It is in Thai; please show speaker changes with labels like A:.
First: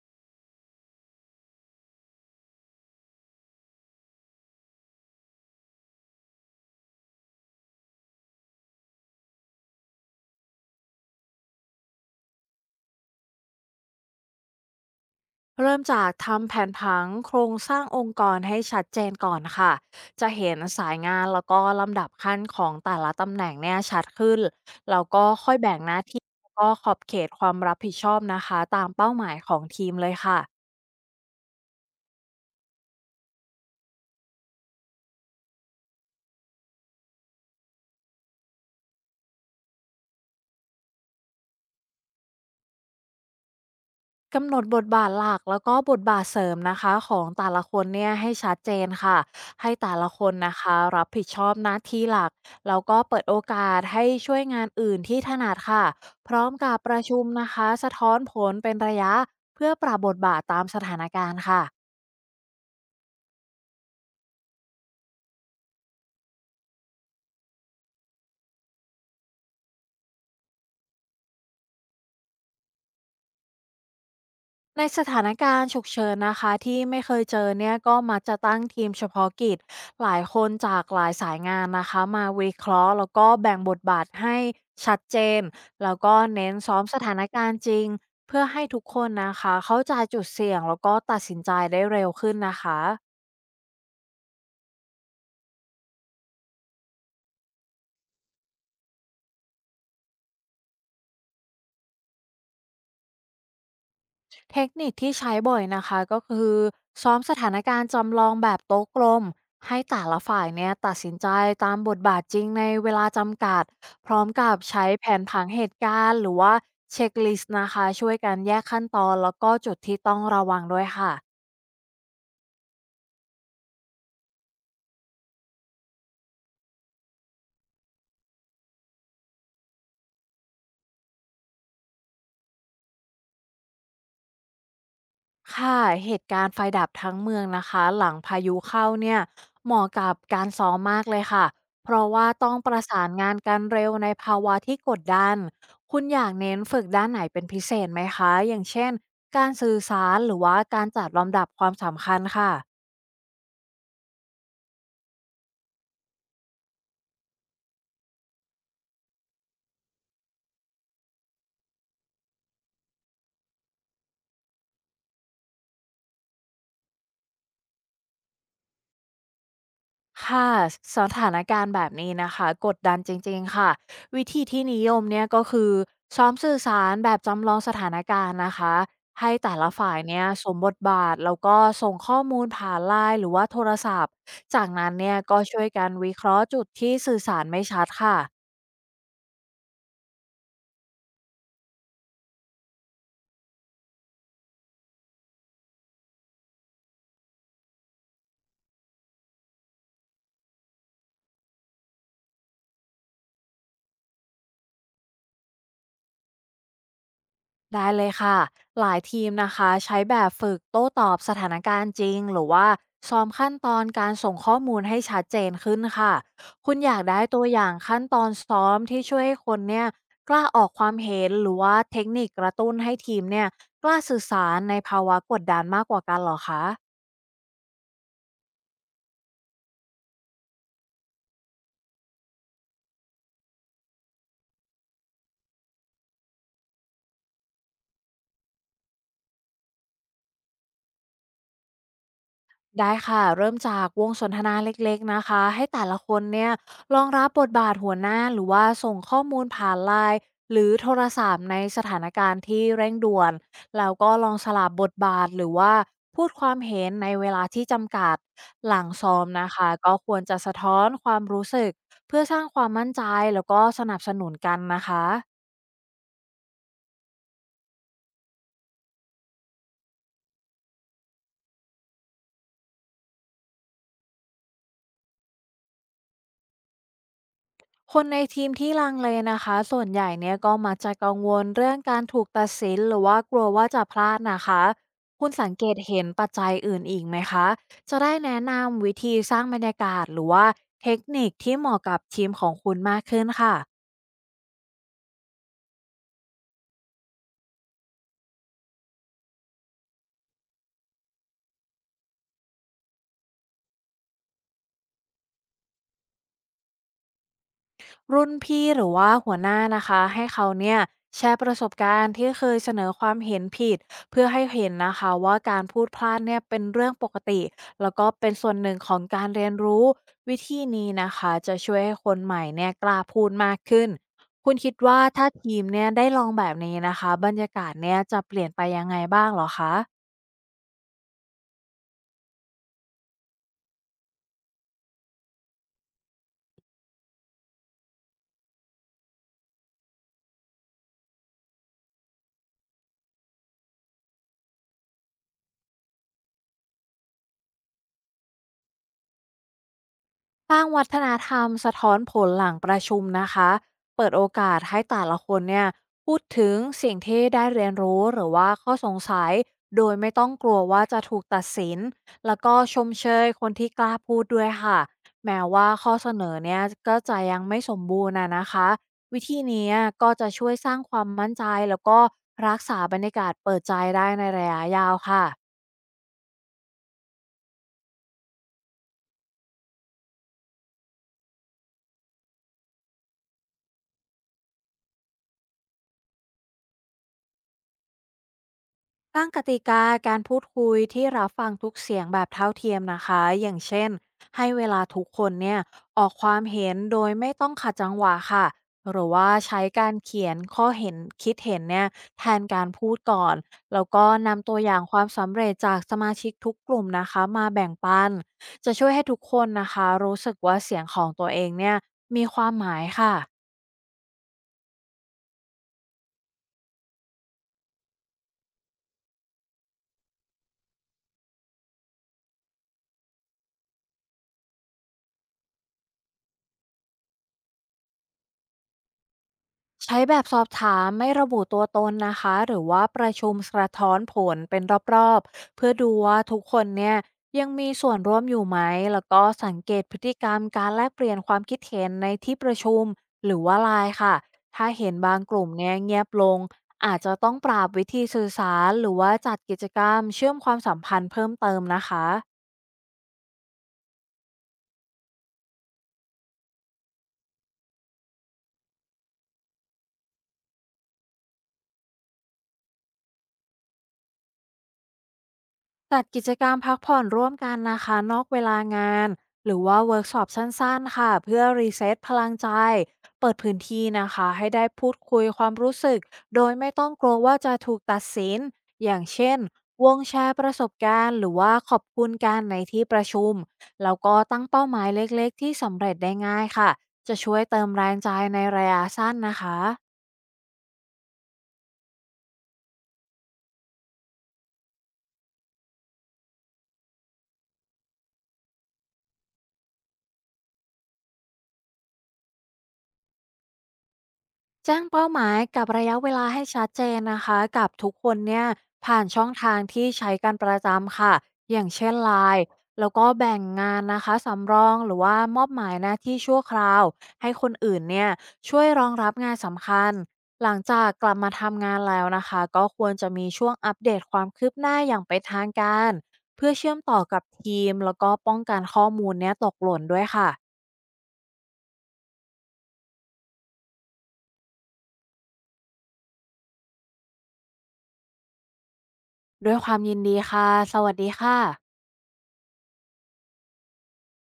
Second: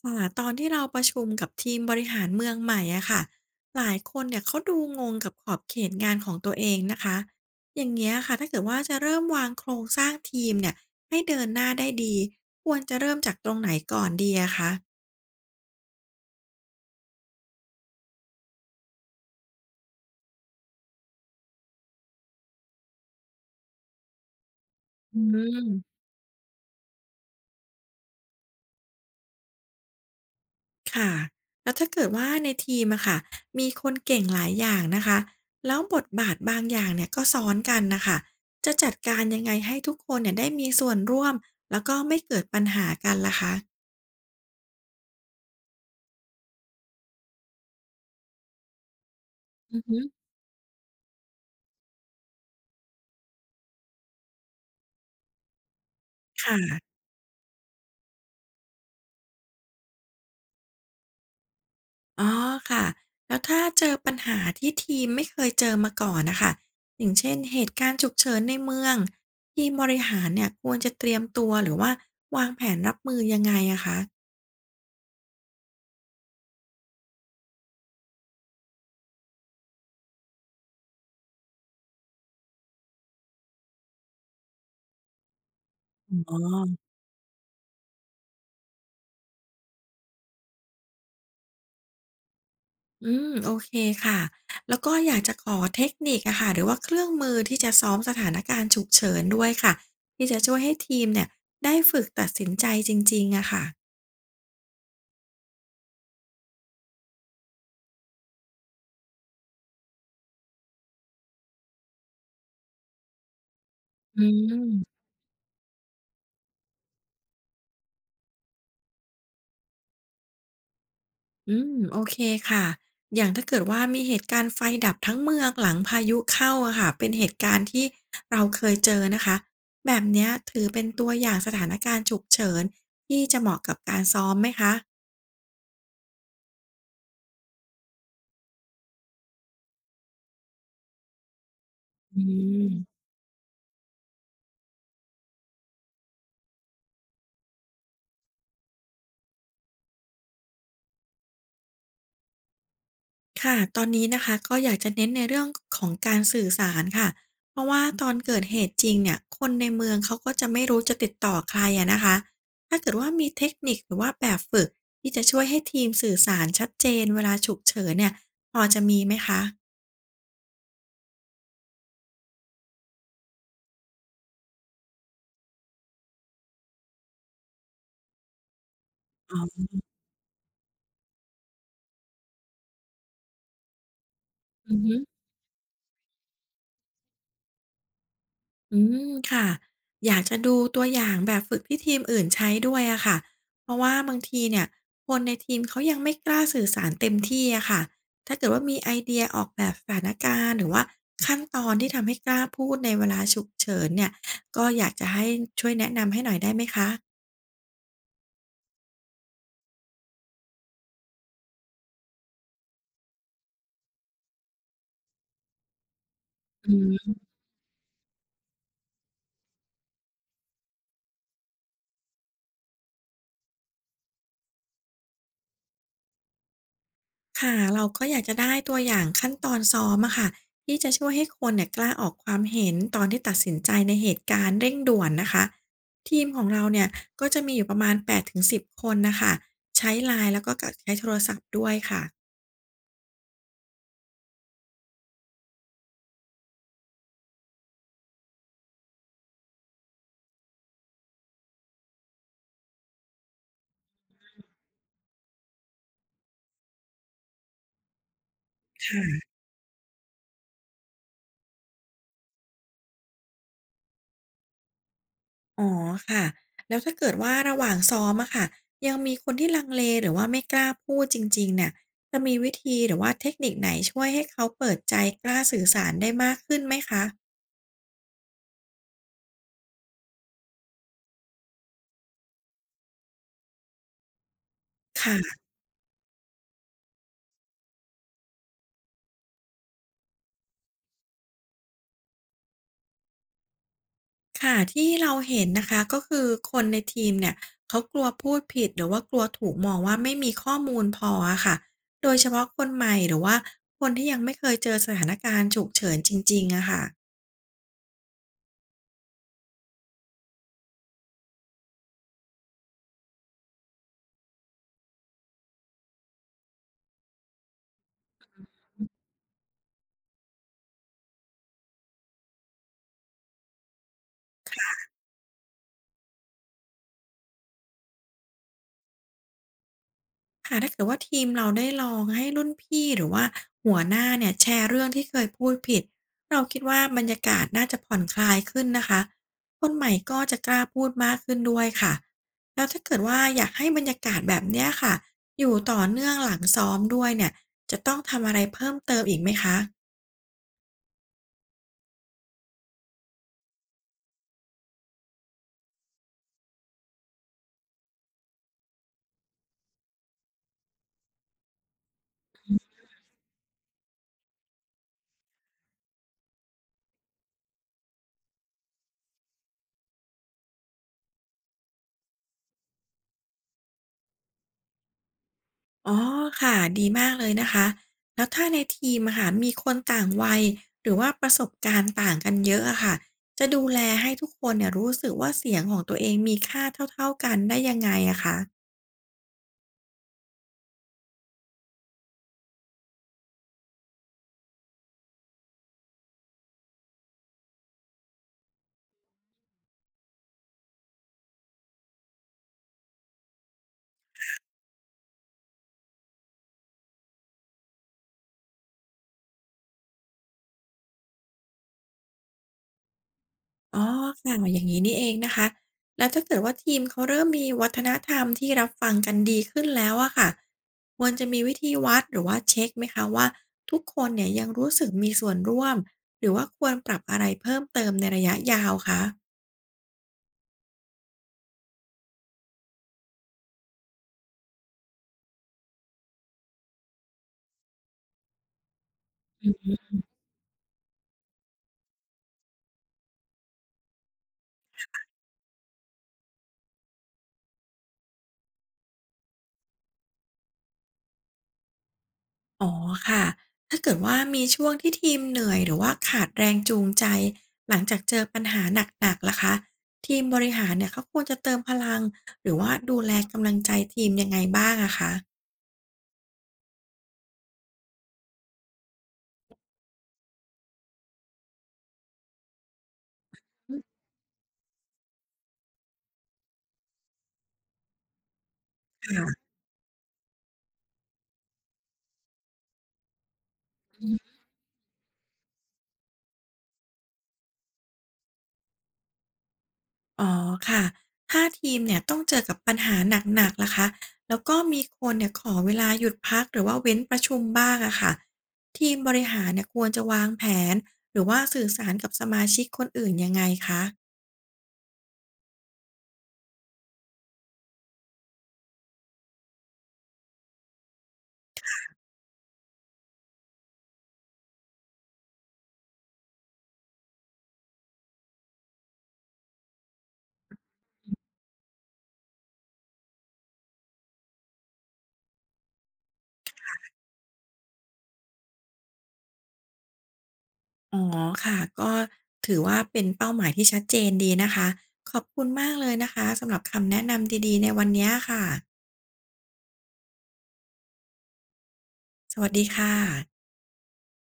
A: ค่ะตอนที่เราประชุมกับทีมบริหารเมืองใหม่อะค่ะหลายคนเนี่ยเขาดูงงกับขอบเขตงานของตัวเองนะคะอย่างเงี้ยค่ะถ้าเกิดว่าจะเริ่มวางโครงสร้างทีมเนี่ยให้เดินหน้าได้ดีควรจะเริ่มจากตรงไหนก่อนดีอะคะ
B: เริ่มจากทำแผนผังโครงสร้างองค์กรให้ชัดเจนก่อนค่ะ จะเห็นสายงานแล้วก็ลำดับขั้นของแต่ละตำแหน่งเนี่ยชัดขึ้นแล้ว
A: อื
B: ก็ค่อยแบ่งหน้า
A: ม
B: ที่แล้วก็ขอบเขตความรับผิดชอบนะคะตามเป้าหมายของทีมเลยค่ะ
A: ค่ะแล้วถ้าเกิดว่าในทีมอะค่ะมีคนเก่งหลายอย่างนะคะแล้วบทบาทบางอย่างเนี่ยก็ซ้อนกันนะคะจะจัดการยังไงให้ทุกคนเนี่ยได้มีส่วนร่วมแล้วก็ไม่เกิดปัญหากันล่ะคะ
B: กำหนดบทบาทหลักแล้วก็บทบาทเสริมนะคะของแต่ละคนเนี่ยให้ชัดเจนค่ะให้แต่ละคนนะคะรับผิดชอบหน้าที่หลักแล้วก็เปิดโอกาสให้ช่วยงานอื่นที่ถนัดค่ะพร้อ
A: ค
B: มกับป
A: ่ะ
B: ระชุมนะคะสะท้อนผลเป็นระยะเพื่อปรับบทบาทตามสถานการณ์ค่ะ
A: อ๋อค่ะแล้วถ้าเจอปัญหาที่ทีมไม่เคยเจอมาก่อนน่ะค่ะอย่างเช่นเหตุการณ์ฉุกเฉินในเมืองทีมบริหารเนี่ยควรจะเตรียมตัวหรือว่าวางแผนรับมือยังไงอะคะ
B: ในสถานการณ์ฉุกเฉินนะคะที่ไม่เคยเจอเนี่ยก็มักจะตั้งทีมเฉพาะกิจหลายคนจากหลายสายงานนะคะมาวิเคราะห์แล้วก็แบ่งบทบาทให้ชัดเจนแล้วก็
A: อ๋
B: เน้นซ้อ
A: อ
B: มสถานการณ์จริงเพื่อให้ทุกคนนะคะเข้าใจจุดเสี่ยงแล้วก็ตัดสินใจได้เร็วขึ้นนะคะ
A: อืมโอเคค่ะแล้วก็อยากจะขอเทคนิคอะค่ะหรือว่าเครื่องมือที่จะซ้อมสถานการณ์ฉุกเฉินด้วยค่ะ ที่จะช่วยให้ทีมเนี่ยได้ฝึกตัดสินใจจริงๆอะค่ะ
B: เทคนิคที่ใช้บ่อยนะคะก็คือซ้อมสถานการณ์จำลองแบบโต๊ะกลมให้แต่ละฝ่ายเนี่ยตัดสินใจตามบทบาทจริงในเวลาจำกัดพร้อ
A: อื
B: มกับ
A: ม
B: ใช้แผนผังเหตุการณ์หรือว่าเช็คลิสต์นะคะช่วยกันแยกขั้นตอนแล้วก็จุดที่ต้องระวังด้วยค่ะ
A: อืมโอเคค่ะอย่างถ้าเกิดว่ามีเหตุการณ์ไฟดับทั้งเมืองหลังพายุเข้าอะค่ะเป็นเหตุการณ์ที่เราเคยเจอนะคะแบบเนี้ยถือเป็นตัวอย่างสถานการณ์ฉุกเฉินที่จะเหมาะกับการซ้อมไหมคะ
B: ค่ะเหตุการณ์ไฟดับทั้งเมืองนะคะหลังพายุเข้าเนี่ยเหมาะกับการซ้อมมากเลยค่ะเพราะ
A: อื
B: ว่าต้องประ
A: ม
B: สานงานกันเร็วในภาวะที่กดดันคุณอยากเน้นฝึกด้านไหนเป็นพิเศษไหมคะอย่างเช่นการสื่อสารหรือว่าการจัดลำดับความสำคัญค่ะ
A: ค่ะ ตอนนี้นะคะก็อยากจะเน้นในเรื่องของการสื่อสารค่ะ เพราะว่าตอนเกิดเหตุจริงเนี่ยคนในเมืองเขาก็จะไม่รู้จะติดต่อใครอะนะคะ ถ้าเกิดว่ามีเทคนิคหรือว่าแบบฝึกที่จะช่วยให้ทีมสื่อสารชัดเจนเวลาฉุกเฉินเนี่ยพอจะมีไหมคะ
B: ค่ะสถานการณ์แบบนี้นะคะกดดันจริงๆค่ะวิธีที่นิยมเนี่ยก็คือซ้อมสื่อสารแบบจำลองสถานการณ์นะคะให้
A: อ๋
B: แต่
A: อ
B: ละฝ่ายเนี่ยสวมบทบาทแล้วก็ส่งข้อมูลผ่านไลน์หรือว่าโทรศัพท์จาก
A: อือ
B: นั้น
A: ฮึ
B: เนี่ยก็ช่วยกันวิเคราะห์จุดที่สื่อสารไม่ชัดค่ะ
A: อืมค่ะอยากจะดูตัวอย่างแบบฝึกที่ทีมอื่นใช้ด้วยอะค่ะเพราะว่าบางทีเนี่ยคนในทีมเขายังไม่กล้าสื่อสารเต็มที่อะค่ะถ้าเกิดว่ามีไอเดียออกแบบสถานการณ์หรือว่าขั้นตอนที่ทำให้กล้าพูดในเวลาฉุกเฉินเนี่ยก็อยากจะให้ช่วยแนะนำให้หน่อยได้ไหมคะ
B: ได้เลยค่ะ หลายทีมนะคะใช้แบบฝึกโต้ตอบสถานการณ์จริงหรือว่าซ้อมขั้นตอนการส่งข้อมูลให้ชัดเจนขึ้นค่ะ คุณอยาก
A: อืม
B: ได้ตัวอย่างขั้นตอนซ้อมที่ช่วยให้คนเนี่ยกล้าออกความเห็นหรือว่าเทคนิคกระตุ้นให้ทีมเนี่ยกล้าสื่อสารในภาวะกดดันมากกว่ากันเหรอคะ
A: ค่ะเราก็อยากจะได้ตัวอย่างขั้นตอนซ้อมอะค่ะที่จะช่วยให้คนเนี่ยกล้าออกความเห็นตอนที่ตัดสินใจในเหตุการณ์เร่งด่วนนะคะทีมของเราเนี่ยก็จะมีอยู่ประมาณ8-10คนนะคะใช้ไลน์แล้วก็กะใช้โทรศัพท์ด้วยค่ะ
B: ได้ค่ะเริ่มจากวงสนทนาเล็กๆนะคะให้แต่ละคนเนี่ยลองรับบทบาทหัวหน้าหรือว่าส่งข้อมูลผ่านไลน์หรือโทรศัพท์ในสถานการณ์ที่เร่งด่วนแล้วก็ลองสลับบทบาทหรือว่าพูดความเห็นในเวลาที่จำกัดหลังซ้อม
A: ค่ะ
B: นะคะก็ควรจะสะท้อนความรู้สึกเพื่อสร้างความมั่นใจแล้วก็สนับสนุนกันนะคะ
A: อ๋อค่ะแล้วถ้าเกิดว่าระหว่างซ้อมอะค่ะยังมีคนที่ลังเลหรือว่าไม่กล้าพูดจริงๆเนี่ยจะมีวิธีหรือว่าเทคนิคไหนช่วยให้เขาเปิดใจกล้าสื่อสารได้มากขึ้นไหมคะ
B: คนในทีมที่ลังเลนะคะส่วนใหญ่เนี่ยก็มักจะกังวลเรื่องการถูกตัดสินหรือว่ากลัวว่าจะพลาดนะคะคุณ
A: ค่ะ
B: สังเกตเห็นปัจจัยอื่นอีกไหมคะจะได้แนะนำวิธีสร้างบรรยากาศหรือว่าเทคนิคที่เหมาะกับทีมของคุณมากขึ้นค่ะ
A: ค่ะที่เราเห็นนะคะก็คือคนในทีมเนี่ยเขากลัวพูดผิดหรือว่ากลัวถูกมองว่าไม่มีข้อมูลพออะค่ะโดยเฉพาะคนใหม่หรือว่าคนที่ยังไม่เคยเจอสถานการณ์ฉุกเฉินจริงๆอะค่ะ
B: รุ่นพี่หรือว่าหัวหน้านะคะให้เขาเนี่ยแชร์ประสบการณ์ที่เคยเสนอความเห็นผิดเพื่อให้เห็นนะคะว่าการพูดพลาดเนี่ยเป็นเรื่องปกติแล้วก็เป็นส่วนหนึ่งของการเรียนรู้วิธีนี้นะคะจะช่วยให้คนใหม่เนี่ยกล้าพูดมากขึ้นคุณคิดว่าถ้าทีมเนี่ยได้ลองแบบนี้นะคะบรรยากาศเนี่ยจะเปลี่ยนไปยังไงบ้างเหรอคะ
A: ค่ะถ้าเกิดว่าทีมเราได้ลองให้รุ่นพี่หรือว่าหัวหน้าเนี่ยแชร์เรื่องที่เคยพูดผิดเราคิดว่าบรรยากาศน่าจะผ่อนคลายขึ้นนะคะคนใหม่ก็จะกล้าพูดมากขึ้นด้วยค่ะแล้วถ้าเกิดว่าอยากให้บรรยากาศแบบเนี้ยค่ะอยู่ต่อเนื่องหลังซ้อมด้วยเนี่ยจะต้องทำอะไรเพิ่มเติมอีกไหมคะ
B: สร้างวัฒนธรรมสะท้อนผลหลังประชุมนะคะเปิดโอกาสให้แต่ละคนเนี่ยพูดถึงสิ่งที่ได้เรียนรู้หรือว่าข้อสงสัย โดยไม่ต้องกลัวว่าจะถูกตัดสินแล้วก็ชมเชยคนที่กล้าพูดด้วยค่ะแม้ว่าข้อเสนอเนี่ยก็จะยังไม่สมบูรณ์นะคะวิธีนี้ก็จะช่วยสร้างความมั่นใจแล้วก็รักษาบรรยากาศเปิดใจได้ในระยะยาวค่ะ
A: อ๋อค่ะดีมากเลยนะคะแล้วถ้าในทีมอะค่ะมีคนต่างวัยหรือว่าประสบการณ์ต่างกันเยอะอะค่ะจะดูแลให้ทุกคนเนี่ยรู้สึกว่าเสียงของตัวเองมีค่าเท่าๆกันได้ยังไงอะคะ
B: ตั้งกติกาการพูดคุยที่รับฟังทุกเสียงแบบเท่าเทียมนะคะ อย่างเช่นให้เวลาทุกคนเนี่ยออกความเห็นโดยไม่ต้องขัดจังหวะค่ะ หรือว่าใช้การเขียนข้อเห็นคิดเห็นเนี่ยแทนการพูดก่อนแล้วก็นำตัวอย่างความสำเร็จจากสมาชิกทุกกลุ่มนะคะมาแบ่งปันจะช่วยให้ทุกคนนะคะรู้สึกว่าเสียงของตัวเองเนี่ยมีความหมายค่ะ
A: อ๋อค่ะอย่างนี้นี่เองนะคะแล้วถ้าเกิดว่าทีมเขาเริ่มมีวัฒนธรรมที่รับฟังกันดีขึ้นแล้วอะค่ะควรจะมีวิธีวัดหรือว่าเช็คไหมคะว่าทุกคนเนี่ยยังรู้สึกมีส่วนร่วมหรือว่าควรปรับอะไรเพิ่มเติมในระยะยาวคะ
B: ใช้แบบสอบถามไม่ระบุตัวตนนะคะหรือว่าประชุมสะท้อนผลเป็นรอบๆเพื่อดูว่าทุกคนเนี่ยยังมีส่วนร่วมอยู่ไหมแล้วก็สังเกตพฤติกรรมการแลกเปลี่ยนความคิดเห็นในที่ประชุมหรือว่าไลน์ค่ะถ้าเห็นบางกลุ่มเนี่ยเงียบลงอาจจะต้องปรับวิธีสื่อสารหรือว่าจัดกิจกรรมเชื่อมความสัมพันธ์เพิ่มเติมนะคะ
A: อ๋อค่ะ ถ้าเกิดว่ามีช่วงที่ทีมเหนื่อยหรือว่าขาดแรงจูงใจหลังจากเจอปัญหาหนักๆล่ะคะทีมบริหารเนี่ยเขาควรจะเติมพลังหรือว่าดูแลกำลังใจทีมยังไงบ้างอะคะ
B: จัดกิจกรรมพักผ่อนร่วมกันนะคะนอกเวลางานหรือว่าเวิร์กช็อปสั้นๆค่ะเพื่อรีเซ็ตพลังใจเปิดพื้นที่
A: อ
B: นะคะให้ได้พูดคุยความรู้สึกโดยไม่ต้องกลัวว่าจะถูกตัดสินอย่างเช่น
A: ค่ะ
B: วงแชร์ประสบการณ์หรือว่าขอบคุณการในที่ประชุมแล้วก็ตั้งเป้าหมายเล็กๆที่สำเร็จได้ง่ายค่ะจะช่วยเติมแรงใจในระยะสั้นนะคะ
A: อ๋อค่ะถ้าทีมเนี่ยต้องเจอกับปัญหาหนักๆล่ะคะแล้วก็มีคนเนี่ยขอเวลาหยุดพักหรือว่าเว้นประชุมบ้างอะค่ะทีมบริหารเนี่ยควรจะวางแผนหรือว่าสื่อสารกับสมาชิกคนอื่นยังไงคะ
B: แจ้งเป้าหมายกับระยะเวลาให้ชัดเจนนะคะกับทุกคนเนี่ยผ่านช่องทางที่ใช้กันประจำค่ะอย่างเช่นไลน์แล้วก็แบ่งงานนะคะสำรองหรือว่ามอบหมายหน้าที่ชั่วคราวให้คนอื่นเนี่ยช่วยรองรับงานสำคัญหลังจากกลับมาทำงานแล้วนะคะก็ควรจะมีช่วงอัปเดตความคืบหน้าอย่างเป็นทางการเพื่อเชื่อมต่อกับทีมแล้วก็ป้องกันข้อมูลเนี้ยตกหล่นด้วยค่ะ
A: อ๋อค่ะก็ถือว่าเป็นเป้าหมายที่ชัดเจนดีนะคะขอบคุณมากเลยนะคะสำหรับคำแนะนำดีๆในวันนี้ค่ะ
B: ด้วยความยินดีค่ะสวัสดีค่ะ
A: สวัสดีค่ะ